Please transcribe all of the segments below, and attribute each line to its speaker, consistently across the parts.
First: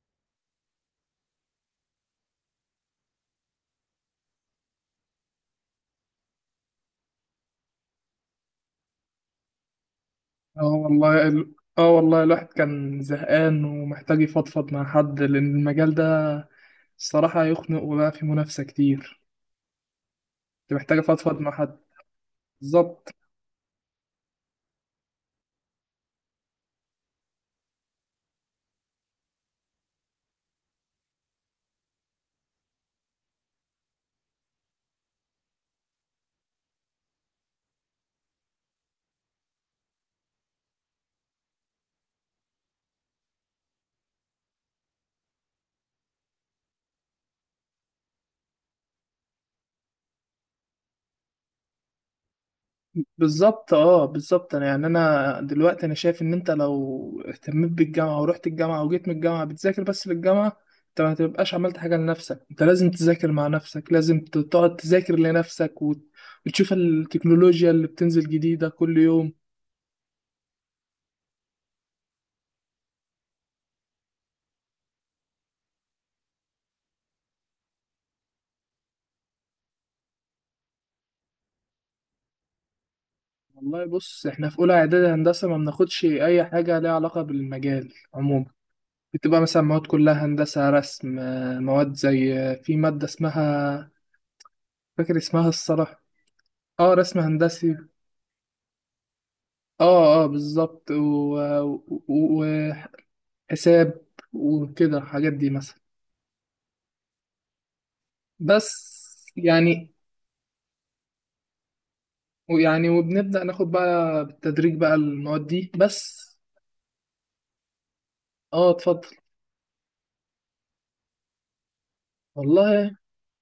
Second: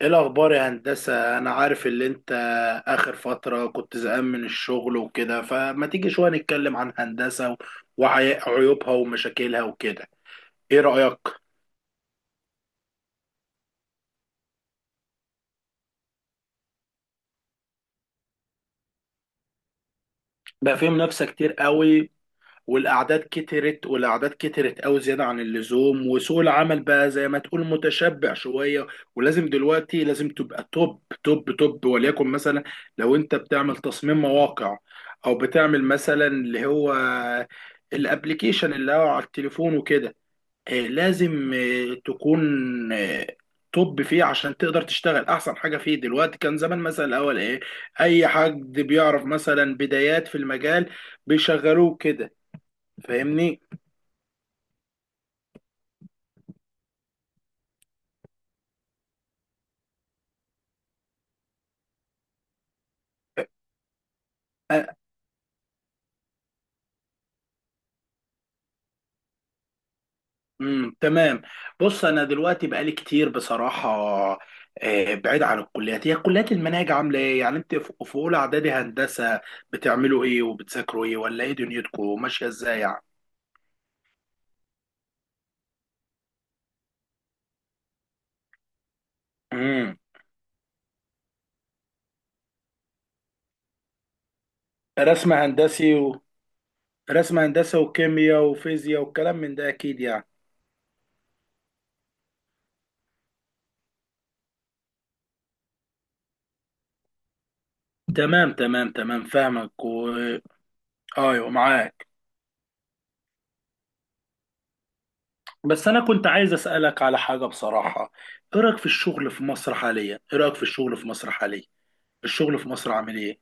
Speaker 1: ايه الاخبار يا هندسه؟ انا عارف اللي انت اخر فتره كنت زهقان من الشغل وكده، فما تيجي شويه نتكلم عن هندسه وعيوبها ومشاكلها وكده؟
Speaker 2: اه
Speaker 1: ايه رايك؟
Speaker 2: والله ال- اه والله الواحد كان زهقان ومحتاج يفضفض مع حد، لأن المجال ده الصراحة يخنق وبقى فيه منافسة كتير. كنت
Speaker 1: بقى فيهم
Speaker 2: محتاج
Speaker 1: منافسه
Speaker 2: أفضفض مع
Speaker 1: كتير
Speaker 2: حد.
Speaker 1: قوي،
Speaker 2: بالظبط.
Speaker 1: والاعداد كترت، والاعداد كترت قوي زياده عن اللزوم، وسوق العمل بقى زي ما تقول متشبع شويه. ولازم دلوقتي لازم تبقى توب توب توب. وليكن مثلا لو انت بتعمل تصميم مواقع او بتعمل مثلا اللي هو الابليكيشن اللي هو على التليفون وكده، لازم تكون آه، توب فيه عشان تقدر تشتغل احسن حاجه فيه. دلوقتي كان زمان مثلا الاول ايه، اي حد بيعرف مثلا بدايات في المجال بيشغلوه كده، فاهمني؟
Speaker 2: بالظبط، أنا دلوقتي أنا شايف إن أنت لو اهتميت بالجامعة ورحت الجامعة وجيت من الجامعة بتذاكر بس للجامعة، أنت ما تبقاش عملت حاجة لنفسك. أنت لازم تذاكر مع نفسك، لازم تقعد
Speaker 1: أه.
Speaker 2: تذاكر لنفسك، وتشوف التكنولوجيا اللي بتنزل جديدة كل يوم.
Speaker 1: امم، تمام. بص انا دلوقتي بقالي كتير بصراحه بعيد عن الكليات. هي كليات المناهج عامله ايه يعني؟ انت في اولى اعدادي هندسه، بتعملوا ايه وبتذاكروا ايه، ولا ايه دنيتكم ماشيه ازاي يعني؟
Speaker 2: والله بص، احنا في اولى اعدادي هندسه ما بناخدش اي حاجه ليها علاقه بالمجال عموما. بتبقى مثلا مواد
Speaker 1: امم.
Speaker 2: كلها هندسه رسم، مواد زي، في ماده اسمها، فاكر
Speaker 1: رسم
Speaker 2: اسمها
Speaker 1: هندسي
Speaker 2: الصراحه اه، رسم
Speaker 1: رسم
Speaker 2: هندسي.
Speaker 1: هندسي وكيمياء وفيزياء والكلام من ده اكيد
Speaker 2: اه
Speaker 1: يعني.
Speaker 2: اه بالظبط، و- وحساب وكده، الحاجات دي مثلا.
Speaker 1: تمام تمام
Speaker 2: بس
Speaker 1: تمام، فاهمك
Speaker 2: يعني
Speaker 1: ايوه معاك.
Speaker 2: ويعني وبنبدا ناخد بقى بالتدريج بقى المواد دي
Speaker 1: بس انا
Speaker 2: بس.
Speaker 1: كنت عايز اسالك على حاجه بصراحه. ايه
Speaker 2: اه،
Speaker 1: رايك في
Speaker 2: اتفضل.
Speaker 1: الشغل في مصر حاليا؟ ايه رايك في الشغل في مصر حاليا؟ الشغل في مصر
Speaker 2: والله
Speaker 1: عامل ايه؟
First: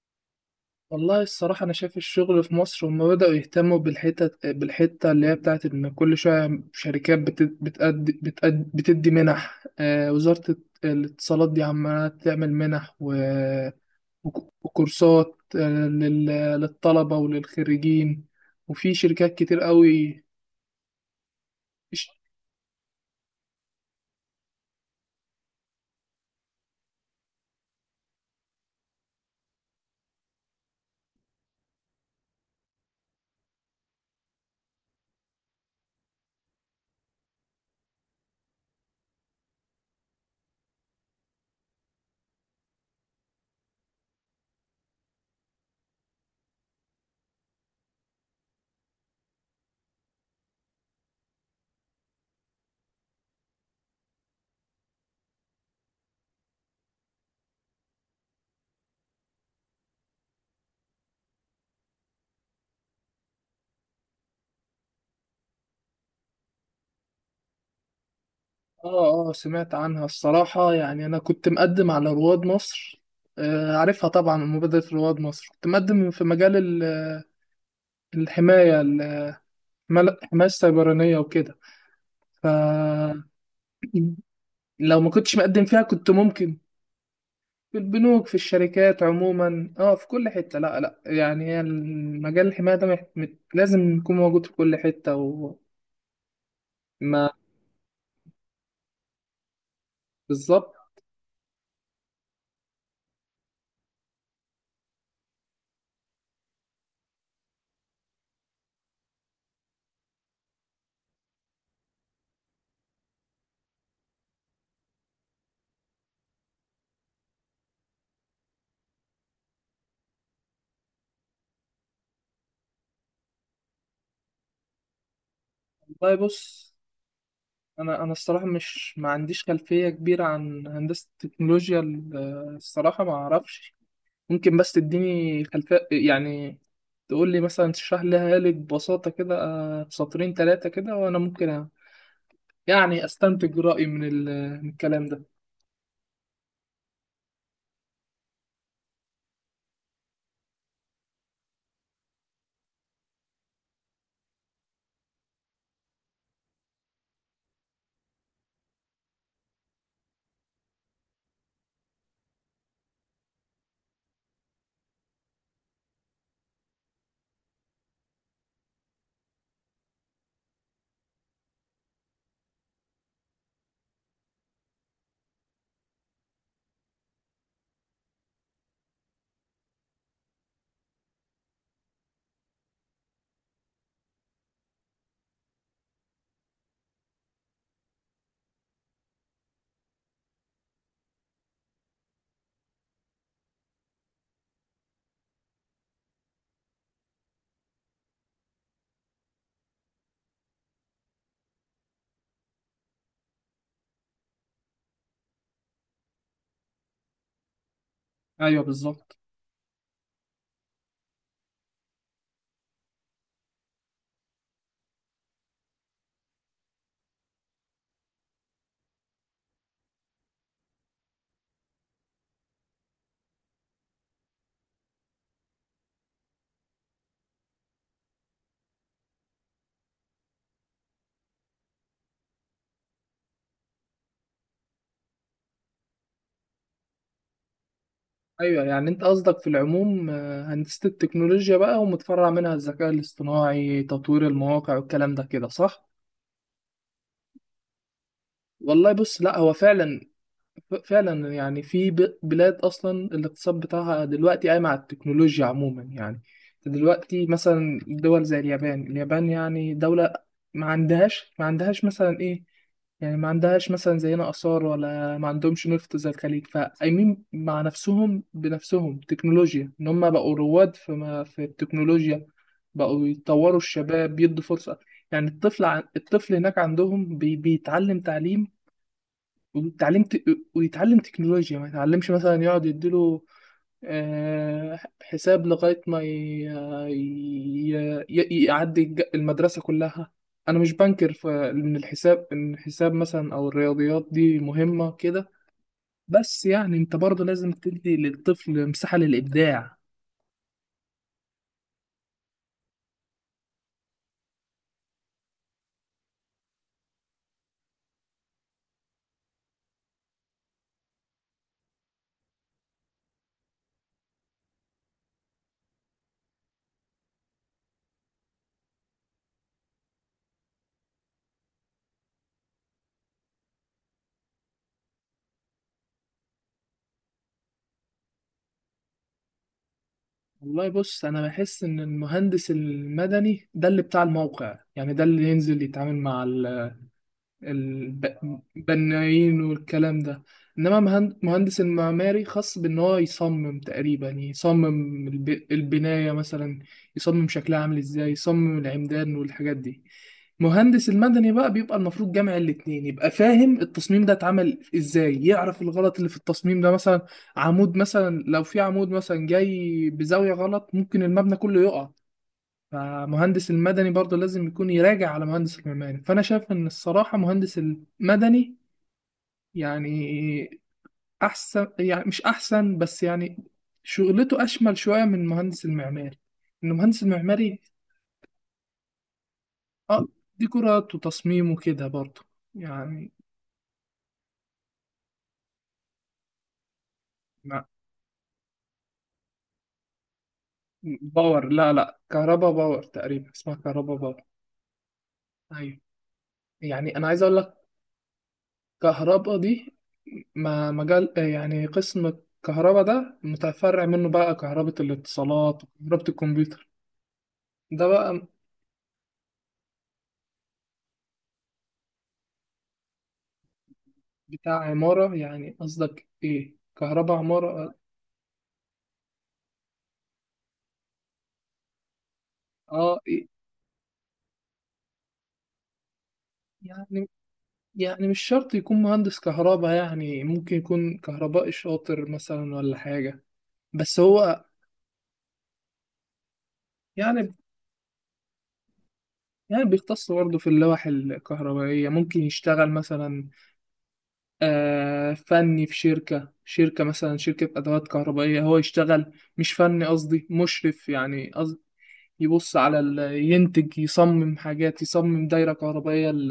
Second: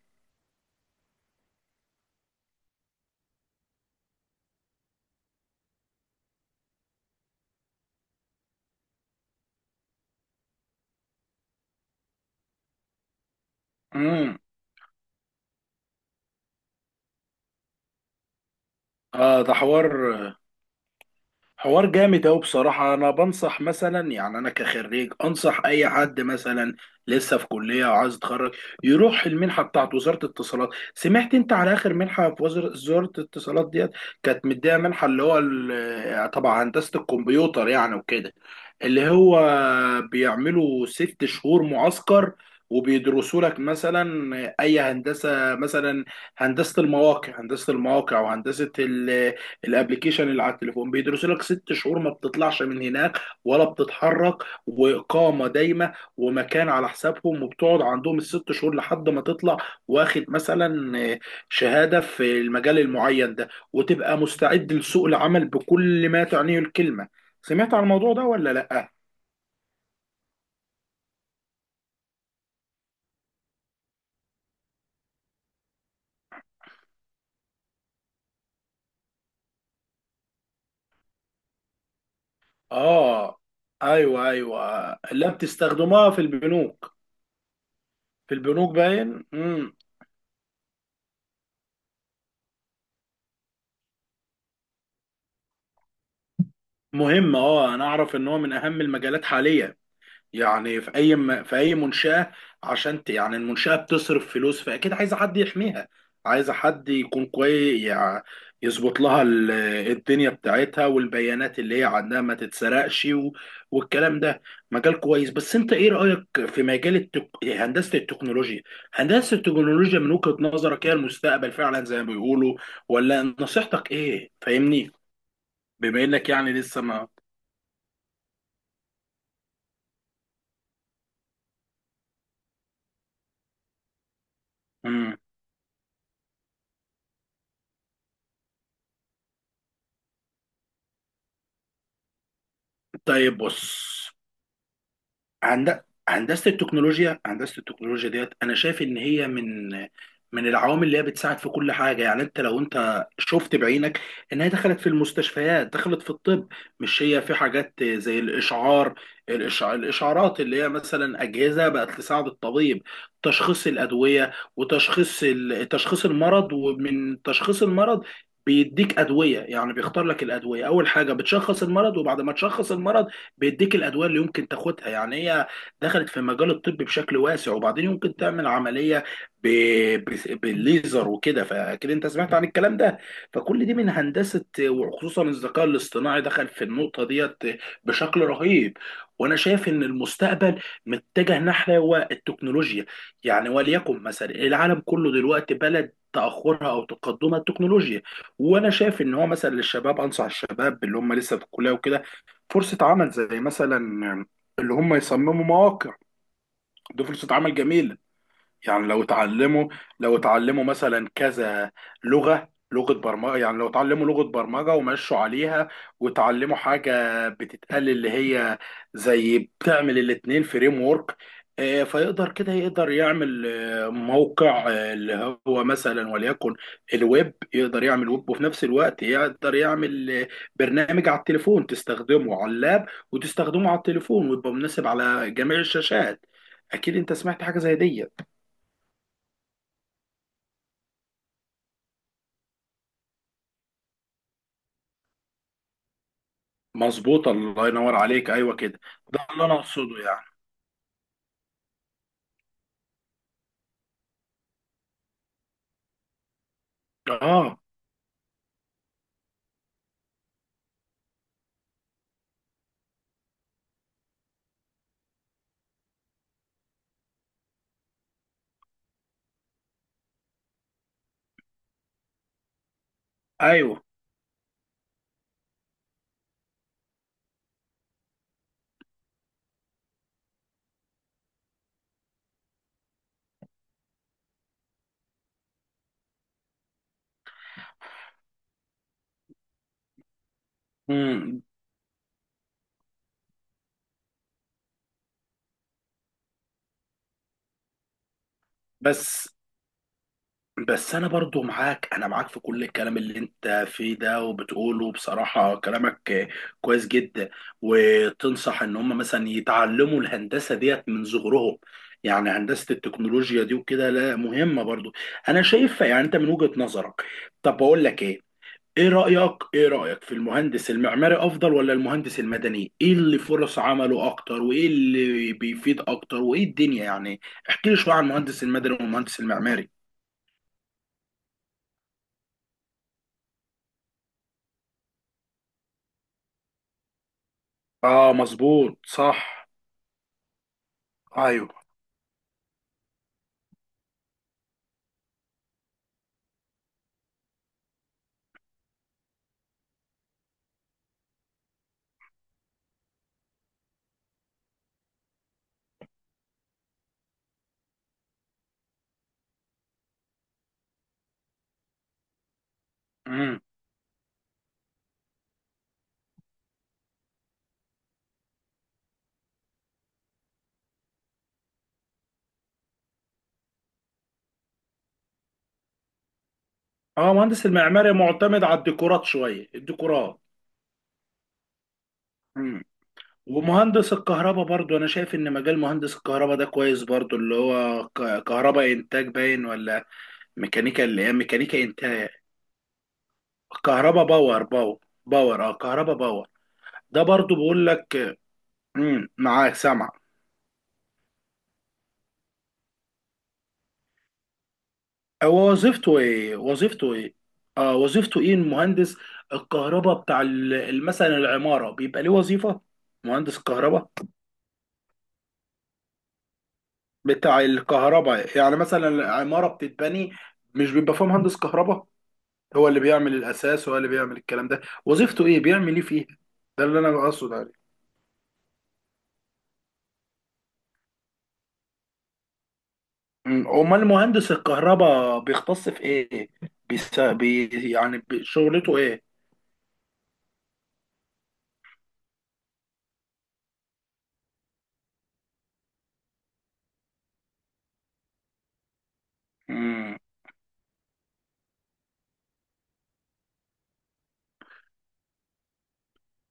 Speaker 2: والله الصراحة أنا شايف الشغل في مصر هما بدأوا يهتموا بالحتة، بالحتة اللي هي بتاعت إن كل شوية شركات بتأدي بتدي منح. وزارة الاتصالات دي عمالة تعمل منح
Speaker 1: امم.
Speaker 2: وكورسات للطلبة وللخريجين، وفي شركات
Speaker 1: اه ده
Speaker 2: كتير
Speaker 1: حوار،
Speaker 2: قوي.
Speaker 1: حوار
Speaker 2: ش-
Speaker 1: جامد أوي بصراحة. أنا بنصح مثلا، يعني أنا كخريج أنصح أي حد مثلا لسه في كلية وعايز يتخرج يروح المنحة بتاعت وزارة الاتصالات. سمعت أنت على آخر منحة في وزارة الاتصالات ديت؟ كانت مديها منحة اللي هو طبعا هندسة الكمبيوتر يعني وكده، اللي هو بيعملوا ست شهور معسكر وبيدرسوا لك مثلا اي هندسه مثلا، هندسه المواقع وهندسه الابليكيشن اللي على التليفون. بيدرس لك ست شهور ما بتطلعش من هناك ولا بتتحرك، واقامه دايمه ومكان على حسابهم، وبتقعد عندهم الست شهور لحد ما تطلع واخد مثلا شهاده في المجال المعين ده، وتبقى مستعد لسوق العمل بكل ما تعنيه الكلمه. سمعت عن الموضوع ده ولا لا؟
Speaker 2: آه، آه سمعت عنها الصراحة. يعني أنا كنت مقدم على رواد مصر، آه، عارفها طبعا. مبادرة رواد مصر كنت مقدم في مجال ال- الحماية، حماية سيبرانية وكده. ف
Speaker 1: اه. ايوه،
Speaker 2: لو ما
Speaker 1: لا
Speaker 2: كنتش مقدم فيها كنت
Speaker 1: بتستخدموها في
Speaker 2: ممكن.
Speaker 1: البنوك،
Speaker 2: في البنوك في
Speaker 1: في البنوك
Speaker 2: الشركات
Speaker 1: باين. امم،
Speaker 2: عموما، اه، في كل حتة، لا لا، يعني هي المجال الحماية ده لازم يكون موجود في كل حتة. وما
Speaker 1: مهم. اه انا اعرف ان هو من اهم المجالات حاليا.
Speaker 2: بالظبط.
Speaker 1: يعني في اي في اي منشأة، يعني المنشأة بتصرف فلوس، فاكيد عايزة حد يحميها، عايزة حد يكون كويس يعني، يظبط لها الدنيا بتاعتها، والبيانات اللي هي عندها ما تتسرقش والكلام ده. مجال كويس. بس انت ايه رأيك في مجال هندسة التكنولوجيا؟ هندسة التكنولوجيا من وجهة نظرك هي المستقبل فعلا زي ما بيقولوا، ولا نصيحتك ايه؟ فاهمني، بما
Speaker 2: والله
Speaker 1: انك يعني
Speaker 2: بص،
Speaker 1: لسه ما...
Speaker 2: انا الصراحة مش ما عنديش خلفية كبيرة عن هندسة التكنولوجيا. الصراحة ما اعرفش. ممكن بس
Speaker 1: مم.
Speaker 2: تديني خلفية يعني، تقول لي مثلا، تشرح لها لي ببساطة كده، سطرين ثلاثة كده، وأنا ممكن يعني
Speaker 1: طيب
Speaker 2: استنتج
Speaker 1: بص،
Speaker 2: رأيي من الكلام ده.
Speaker 1: هند... هندسه التكنولوجيا، هندسه التكنولوجيا ديت انا شايف ان هي من من العوامل اللي هي بتساعد في كل حاجه. يعني لو انت شفت بعينك ان هي دخلت في المستشفيات، دخلت في الطب. مش هي في حاجات زي الاشعار، الاشعارات اللي هي مثلا اجهزه بقت تساعد الطبيب تشخيص الادويه وتشخيص تشخيص المرض، ومن تشخيص المرض بيديك ادويه. يعني بيختار لك الادويه، اول حاجه بتشخص المرض، وبعد ما تشخص المرض بيديك الادويه اللي يمكن تاخدها. يعني هي دخلت في مجال الطب بشكل واسع. وبعدين يمكن تعمل عمليه ب... بالليزر وكده، فاكيد انت سمعت عن الكلام ده. فكل دي من هندسه، وخصوصا الذكاء الاصطناعي دخل في النقطه ديت بشكل رهيب. وانا شايف ان المستقبل متجه نحو التكنولوجيا. يعني وليكن مثلا العالم كله دلوقتي بلد تاخرها او تقدمها التكنولوجيا. وانا شايف ان هو مثلا للشباب، انصح الشباب اللي هم لسه في الكليه وكده، فرصة عمل زي مثلا اللي هم يصمموا مواقع، دي فرصة عمل جميلة.
Speaker 2: ايوه
Speaker 1: يعني لو
Speaker 2: بالظبط.
Speaker 1: اتعلموا، لو اتعلموا مثلا كذا لغة برمجة، يعني لو اتعلموا لغة برمجة ومشوا عليها، وتعلموا حاجة بتتقال اللي هي زي بتعمل الاتنين فريم ورك، فيقدر كده يقدر يعمل موقع، اللي هو مثلا وليكن الويب، يقدر يعمل ويب، وفي نفس الوقت يقدر يعمل برنامج على التليفون تستخدمه على اللاب وتستخدمه على التليفون، ويبقى مناسب على جميع الشاشات. اكيد انت سمعت حاجة زي دي.
Speaker 2: ايوه، يعني انت قصدك في العموم، آه، هندسة التكنولوجيا بقى ومتفرع منها الذكاء الاصطناعي تطوير المواقع والكلام ده، كده صح؟
Speaker 1: مظبوطة، الله ينور عليك، أيوة كده.
Speaker 2: والله بص،
Speaker 1: ده
Speaker 2: لا
Speaker 1: اللي
Speaker 2: هو
Speaker 1: أنا أقصده
Speaker 2: فعلا،
Speaker 1: يعني.
Speaker 2: فعلا يعني في بلاد اصلا الاقتصاد بتاعها دلوقتي قايم على التكنولوجيا عموما يعني. دلوقتي
Speaker 1: آه.
Speaker 2: مثلا دول زي اليابان، يعني دولة ما عندهاش مثلا ايه، يعني ما عندهاش مثلا زينا آثار، ولا ما عندهمش نفط زي الخليج، فقايمين مع نفسهم بنفسهم تكنولوجيا، إن هم بقوا رواد في ما في التكنولوجيا. بقوا يطوروا
Speaker 1: أيوة.
Speaker 2: الشباب، بيدوا فرصة. يعني الطفل هناك عندهم بيتعلم تعليم، ويتعلم ت... ويتعلم تكنولوجيا، ما يتعلمش مثلا يقعد يديله، آه، حساب لغاية ما ي... يعدي المدرسة كلها. أنا مش بنكر
Speaker 1: مم.
Speaker 2: إن الحساب، إن الحساب مثلا أو الرياضيات دي مهمة كده، بس يعني أنت برضه لازم تدي للطفل مساحة
Speaker 1: بس،
Speaker 2: للإبداع.
Speaker 1: بس أنا برضو معاك، أنا معاك في كل الكلام اللي أنت فيه ده وبتقوله. بصراحة كلامك كويس جدا. وتنصح إن هم مثلا يتعلموا الهندسة ديت من صغرهم، يعني هندسة التكنولوجيا دي وكده؟ لا مهمة برضو، أنا شايفها يعني، أنت من وجهة نظرك. طب بقول لك إيه، ايه رأيك، ايه رأيك في المهندس المعماري افضل ولا المهندس المدني؟ ايه اللي فرص عمله اكتر، وايه اللي بيفيد اكتر، وايه الدنيا يعني؟ احكي لي شوية عن المهندس المدني والمهندس المعماري.
Speaker 2: والله بص، أنا بحس إن المهندس المدني ده اللي بتاع الموقع، يعني ده اللي ينزل يتعامل مع
Speaker 1: اه مظبوط
Speaker 2: البنايين
Speaker 1: صح.
Speaker 2: والكلام ده. انما
Speaker 1: ايوه.
Speaker 2: مهندس المعماري خاص بان هو يصمم، تقريبا يصمم البناية مثلا، يصمم شكلها عامل ازاي، يصمم العمدان والحاجات دي. مهندس المدني بقى بيبقى المفروض جامع الاتنين، يبقى فاهم التصميم ده اتعمل ازاي، يعرف الغلط اللي في التصميم ده. مثلا عمود، مثلا لو في عمود مثلا جاي بزاوية غلط، ممكن المبنى كله يقع.
Speaker 1: امم.
Speaker 2: فمهندس المدني برضه لازم يكون يراجع على مهندس المعماري. فانا شايف ان الصراحه مهندس المدني يعني احسن، يعني مش احسن بس، يعني شغلته اشمل شويه من مهندس المعماري. ان مهندس
Speaker 1: اه مهندس
Speaker 2: المعماري،
Speaker 1: المعماري معتمد على الديكورات شوية،
Speaker 2: اه،
Speaker 1: الديكورات.
Speaker 2: ديكورات وتصميم وكده برضه
Speaker 1: امم.
Speaker 2: يعني.
Speaker 1: ومهندس الكهرباء برضو انا شايف ان مجال مهندس الكهرباء ده كويس برضو، اللي
Speaker 2: ما-
Speaker 1: هو كهرباء انتاج باين، ولا ميكانيكا اللي هي
Speaker 2: باور.
Speaker 1: ميكانيكا
Speaker 2: لا لا،
Speaker 1: انتاج؟
Speaker 2: كهربا باور، تقريبا اسمها كهربا
Speaker 1: كهرباء
Speaker 2: باور.
Speaker 1: باور، باور. باور، اه
Speaker 2: ايوه.
Speaker 1: كهرباء باور.
Speaker 2: يعني
Speaker 1: ده
Speaker 2: انا عايز
Speaker 1: برضو
Speaker 2: اقول لك،
Speaker 1: بقول لك. مم،
Speaker 2: كهرباء
Speaker 1: معاك
Speaker 2: دي
Speaker 1: سامع.
Speaker 2: ما مجال، آه، يعني قسم الكهرباء ده متفرع منه بقى كهرباء
Speaker 1: هو
Speaker 2: الاتصالات
Speaker 1: وظيفته
Speaker 2: وكهرباء
Speaker 1: ايه،
Speaker 2: الكمبيوتر.
Speaker 1: وظيفته ايه؟ اه
Speaker 2: ده
Speaker 1: وظيفته
Speaker 2: بقى
Speaker 1: ايه المهندس الكهرباء بتاع مثلا العمارة، بيبقى ليه وظيفة مهندس الكهرباء
Speaker 2: بتاع عمارة، يعني قصدك ايه كهرباء
Speaker 1: بتاع
Speaker 2: عمارة؟
Speaker 1: الكهرباء؟ يعني مثلا العمارة بتتبني مش بيبقى فيها مهندس كهرباء هو اللي
Speaker 2: اه،
Speaker 1: بيعمل
Speaker 2: إيه؟
Speaker 1: الاساس، هو اللي بيعمل الكلام ده؟ وظيفته ايه بيعمل ايه فيها؟ ده اللي انا
Speaker 2: يعني،
Speaker 1: بقصد عليه.
Speaker 2: يعني مش شرط يكون مهندس كهرباء، يعني ممكن يكون كهربائي شاطر مثلا ولا حاجة.
Speaker 1: مم، امال
Speaker 2: بس
Speaker 1: مهندس
Speaker 2: هو
Speaker 1: الكهرباء بيختص في ايه؟
Speaker 2: يعني،
Speaker 1: يعني شغلته ايه؟
Speaker 2: يعني بيختص برضه في اللوح الكهربائية، ممكن يشتغل مثلا، آه، فني في شركة مثلا، شركة أدوات كهربائية، هو يشتغل مش فني، قصدي مشرف، يعني قصد يبص على ينتج، يصمم حاجات، يصمم دايرة كهربائية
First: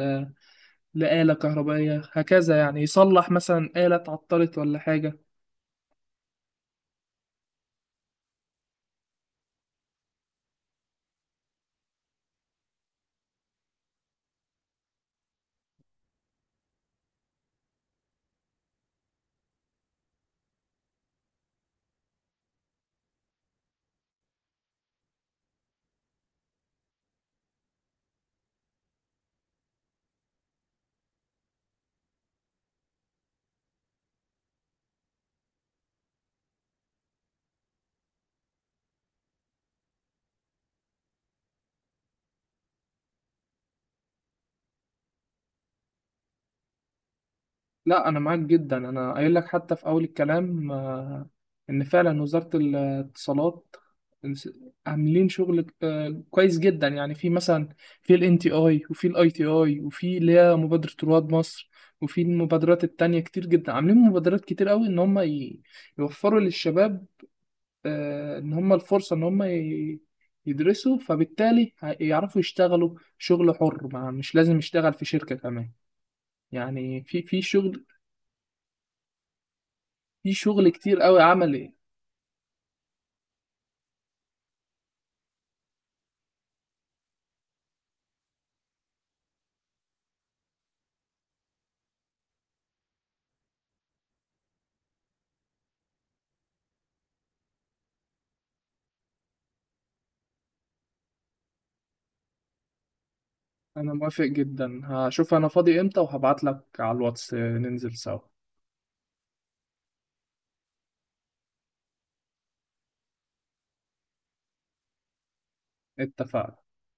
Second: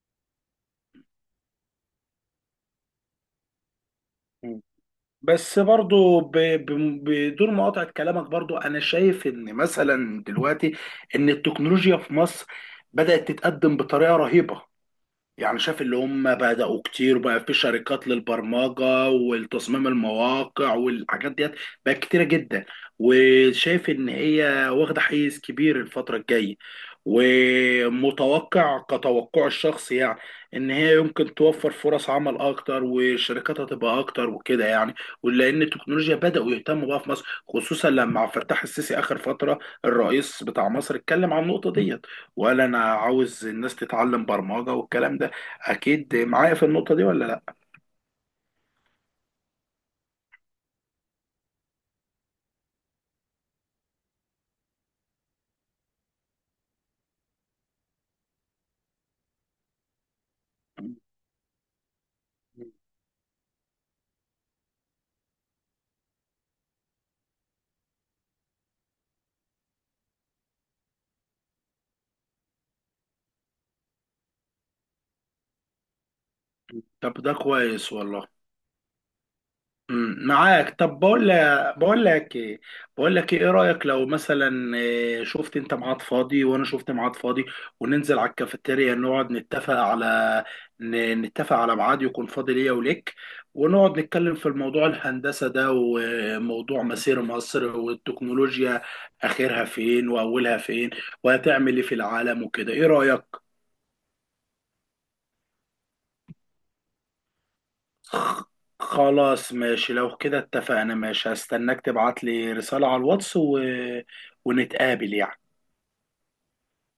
Speaker 2: لآلة كهربائية، هكذا يعني. يصلح مثلا آلة اتعطلت
Speaker 1: مم.
Speaker 2: ولا حاجة.
Speaker 1: بس برضو بدون مقاطعة كلامك، برضو أنا شايف إن مثلا دلوقتي إن التكنولوجيا في مصر بدأت تتقدم بطريقة رهيبة. يعني شاف اللي هم بدأوا كتير، وبقى في شركات للبرمجة والتصميم المواقع والحاجات ديت، بقت كتيرة جدا. وشايف ان هي واخدة حيز كبير الفترة الجاية، ومتوقع كتوقع الشخص يعني ان هي يمكن توفر فرص عمل اكتر، والشركات هتبقى اكتر وكده يعني. ولان التكنولوجيا بدأوا يهتموا بقى في مصر، خصوصا لما عبد الفتاح السيسي اخر فترة الرئيس بتاع مصر اتكلم عن النقطة ديت، وقال انا عاوز الناس تتعلم برمجة والكلام ده. اكيد معايا في النقطه دي ولا لا؟
Speaker 2: لا انا معاك جدا، انا قايل لك حتى في اول الكلام، آه، ان فعلا وزارة الاتصالات عاملين شغل، آه، كويس جدا. يعني في مثلا في الان تي اي، وفي الاي تي اي، وفي اللي هي مبادرة رواد مصر، وفي المبادرات التانية كتير جدا. عاملين مبادرات كتير قوي ان هم يوفروا للشباب، آه، ان هم الفرصة ان هم يدرسوا، فبالتالي يعرفوا يشتغلوا شغل حر، ما مش لازم يشتغل في شركة كمان. يعني
Speaker 1: طب
Speaker 2: في
Speaker 1: ده
Speaker 2: في شغل.
Speaker 1: كويس والله. امم،
Speaker 2: في شغل
Speaker 1: معاك. طب
Speaker 2: كتير قوي
Speaker 1: بقول لك
Speaker 2: عملي.
Speaker 1: بقول لك ايه بقول لك ايه إيه رايك لو مثلا، شفت انت ميعاد فاضي وانا شفت ميعاد فاضي، وننزل على الكافيتيريا نقعد نتفق على، نتفق على ميعاد يكون فاضي ليا وليك، ونقعد نتكلم في الموضوع الهندسه ده، وموضوع مسير مصر والتكنولوجيا، اخرها فين واولها فين، وهتعمل ايه في العالم وكده؟ ايه رايك؟
Speaker 2: انا موافق جدا، هشوف انا فاضي امتى وهبعت لك على الواتس ننزل سوا.
Speaker 1: خ- خلاص ماشي، لو كده اتفقنا ماشي، هستناك تبعت لي رسالة على الواتس ونتقابل يعني.
Speaker 2: اتفقنا.